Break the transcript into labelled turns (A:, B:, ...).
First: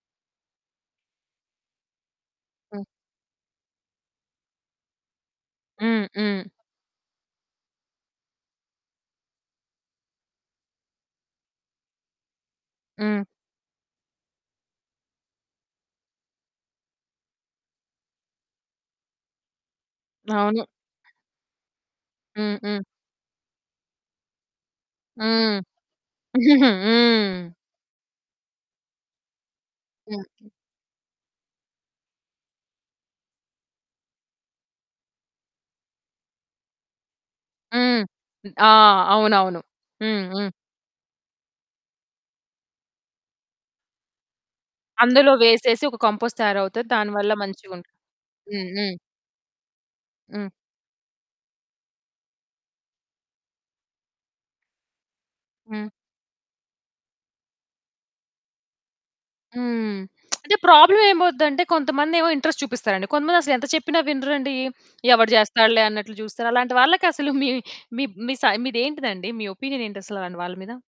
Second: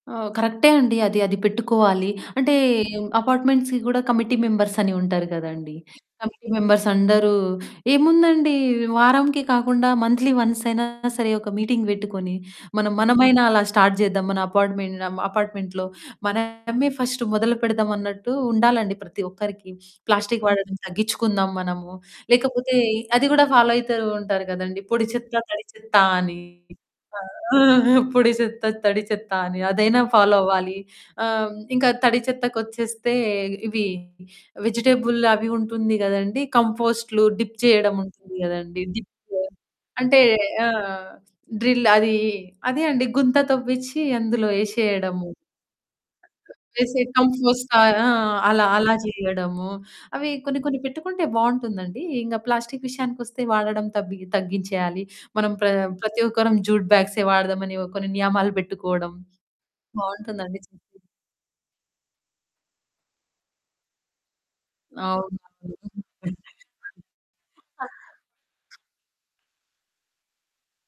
A: ఆ! కరెక్టే అండి. అది అది పెట్టుకోవాలి. అంటే
B: హ్మ్.
A: అపార్ట్మెంట్స్‌కి కూడా కమిటీ మెంబర్స్ అని ఉంటారు కదండీ.
B: హ్మ్, హ్మ్.
A: కమిటీ మెంబర్స్ అందరూ ఏముందండి వారంకి కాకుండా మంత్లీ వన్స్ అయినా సరే, ఒక మీటింగ్ పెట్టుకొని మనం
B: హ్మ్.
A: మనమైనా అలా స్టార్ట్ చేద్దాం. మన అపార్ట్మెన్ ఆహ్, అపార్ట్మెంట్‌లో మనమే ఫస్ట్ మొదలు పెడదాం, అన్నట్టు ఉండాలండి ప్రతి ఒక్కరికి. ప్లాస్టికు
B: అవును.
A: వాడడం తగ్గించుకుందాం మనము,
B: హ్మ్,
A: లేకపోతే
B: హ్మ్.
A: అది కూడా ఫాలో అవుతూ ఉంటారు కదండీ! పొడి చెత్త,
B: హ్మ్.
A: తడి చెత్త అని. ఆ!
B: హ్మ్.
A: పొడి చెత్త, తడి చెత్త అని అదైనా ఫాలో
B: హ్మ్.
A: అవ్వాలి. ఆహ్, ఇంకా తడి చెత్తకొచ్చేస్తే ఇవి వెజిటబుల్ అవి ఉంటుంది కదండీ, కంపోస్టులు, డిప్ చేయడం
B: హ్మ్.
A: ఉంటుంది
B: ఆ!
A: కదండీ! డిప్
B: అవునవును.
A: అంటే
B: హ్మ్, హ్మ్.
A: ఆ! డ్రిల్ అది, అదే అండి గుంత తవ్విచ్చి అందులో యేసేయడము.
B: అందులో వేసేసి ఒక కంపోస్ట్ తయారవుతది.
A: వేసే
B: దాని వల్ల
A: కంపోస్టా
B: మంచిగుంటుంది.
A: ఆ! అలా
B: హ్మ్,
A: అలా
B: హ్మ్.
A: చేయడము, అవి
B: హ్మ్.
A: కొన్ని కొన్ని పెట్టుకుంటే బాగుంటుందండి. ఇంక ప్లాస్టికు విషయానికొస్తే వాడడం తబ్బి తగ్గించేయాలి. మనం ప్ర
B: హ్మ్.
A: ప్రతి ఒక్కరం జూట్ బ్యాగ్సే వాడదాం అని కొన్ని నియమాలు పెట్టుకోవడం,
B: హ్మ్. అంటే
A: బాగుంటుందండి చక్కగా.
B: ప్రాబ్లమ్ ఏమౌదంటే, కొంతమందేమో ఇంట్రెస్ట్ చూపిస్తారండి, కొంతమంది అసలు ఎంత చెప్పినా వినరండి. ఎవడు
A: అవునవును.
B: చేస్తాడులే అన్నట్లు చూస్తారు. అలాంటి వాళ్ళకసలు మీ మీ మీ సై మీదేంటిది అండి? మీ ఒపీనియన్ ఏంటి అసలు. అలాంటి వాళ్ళ మీద?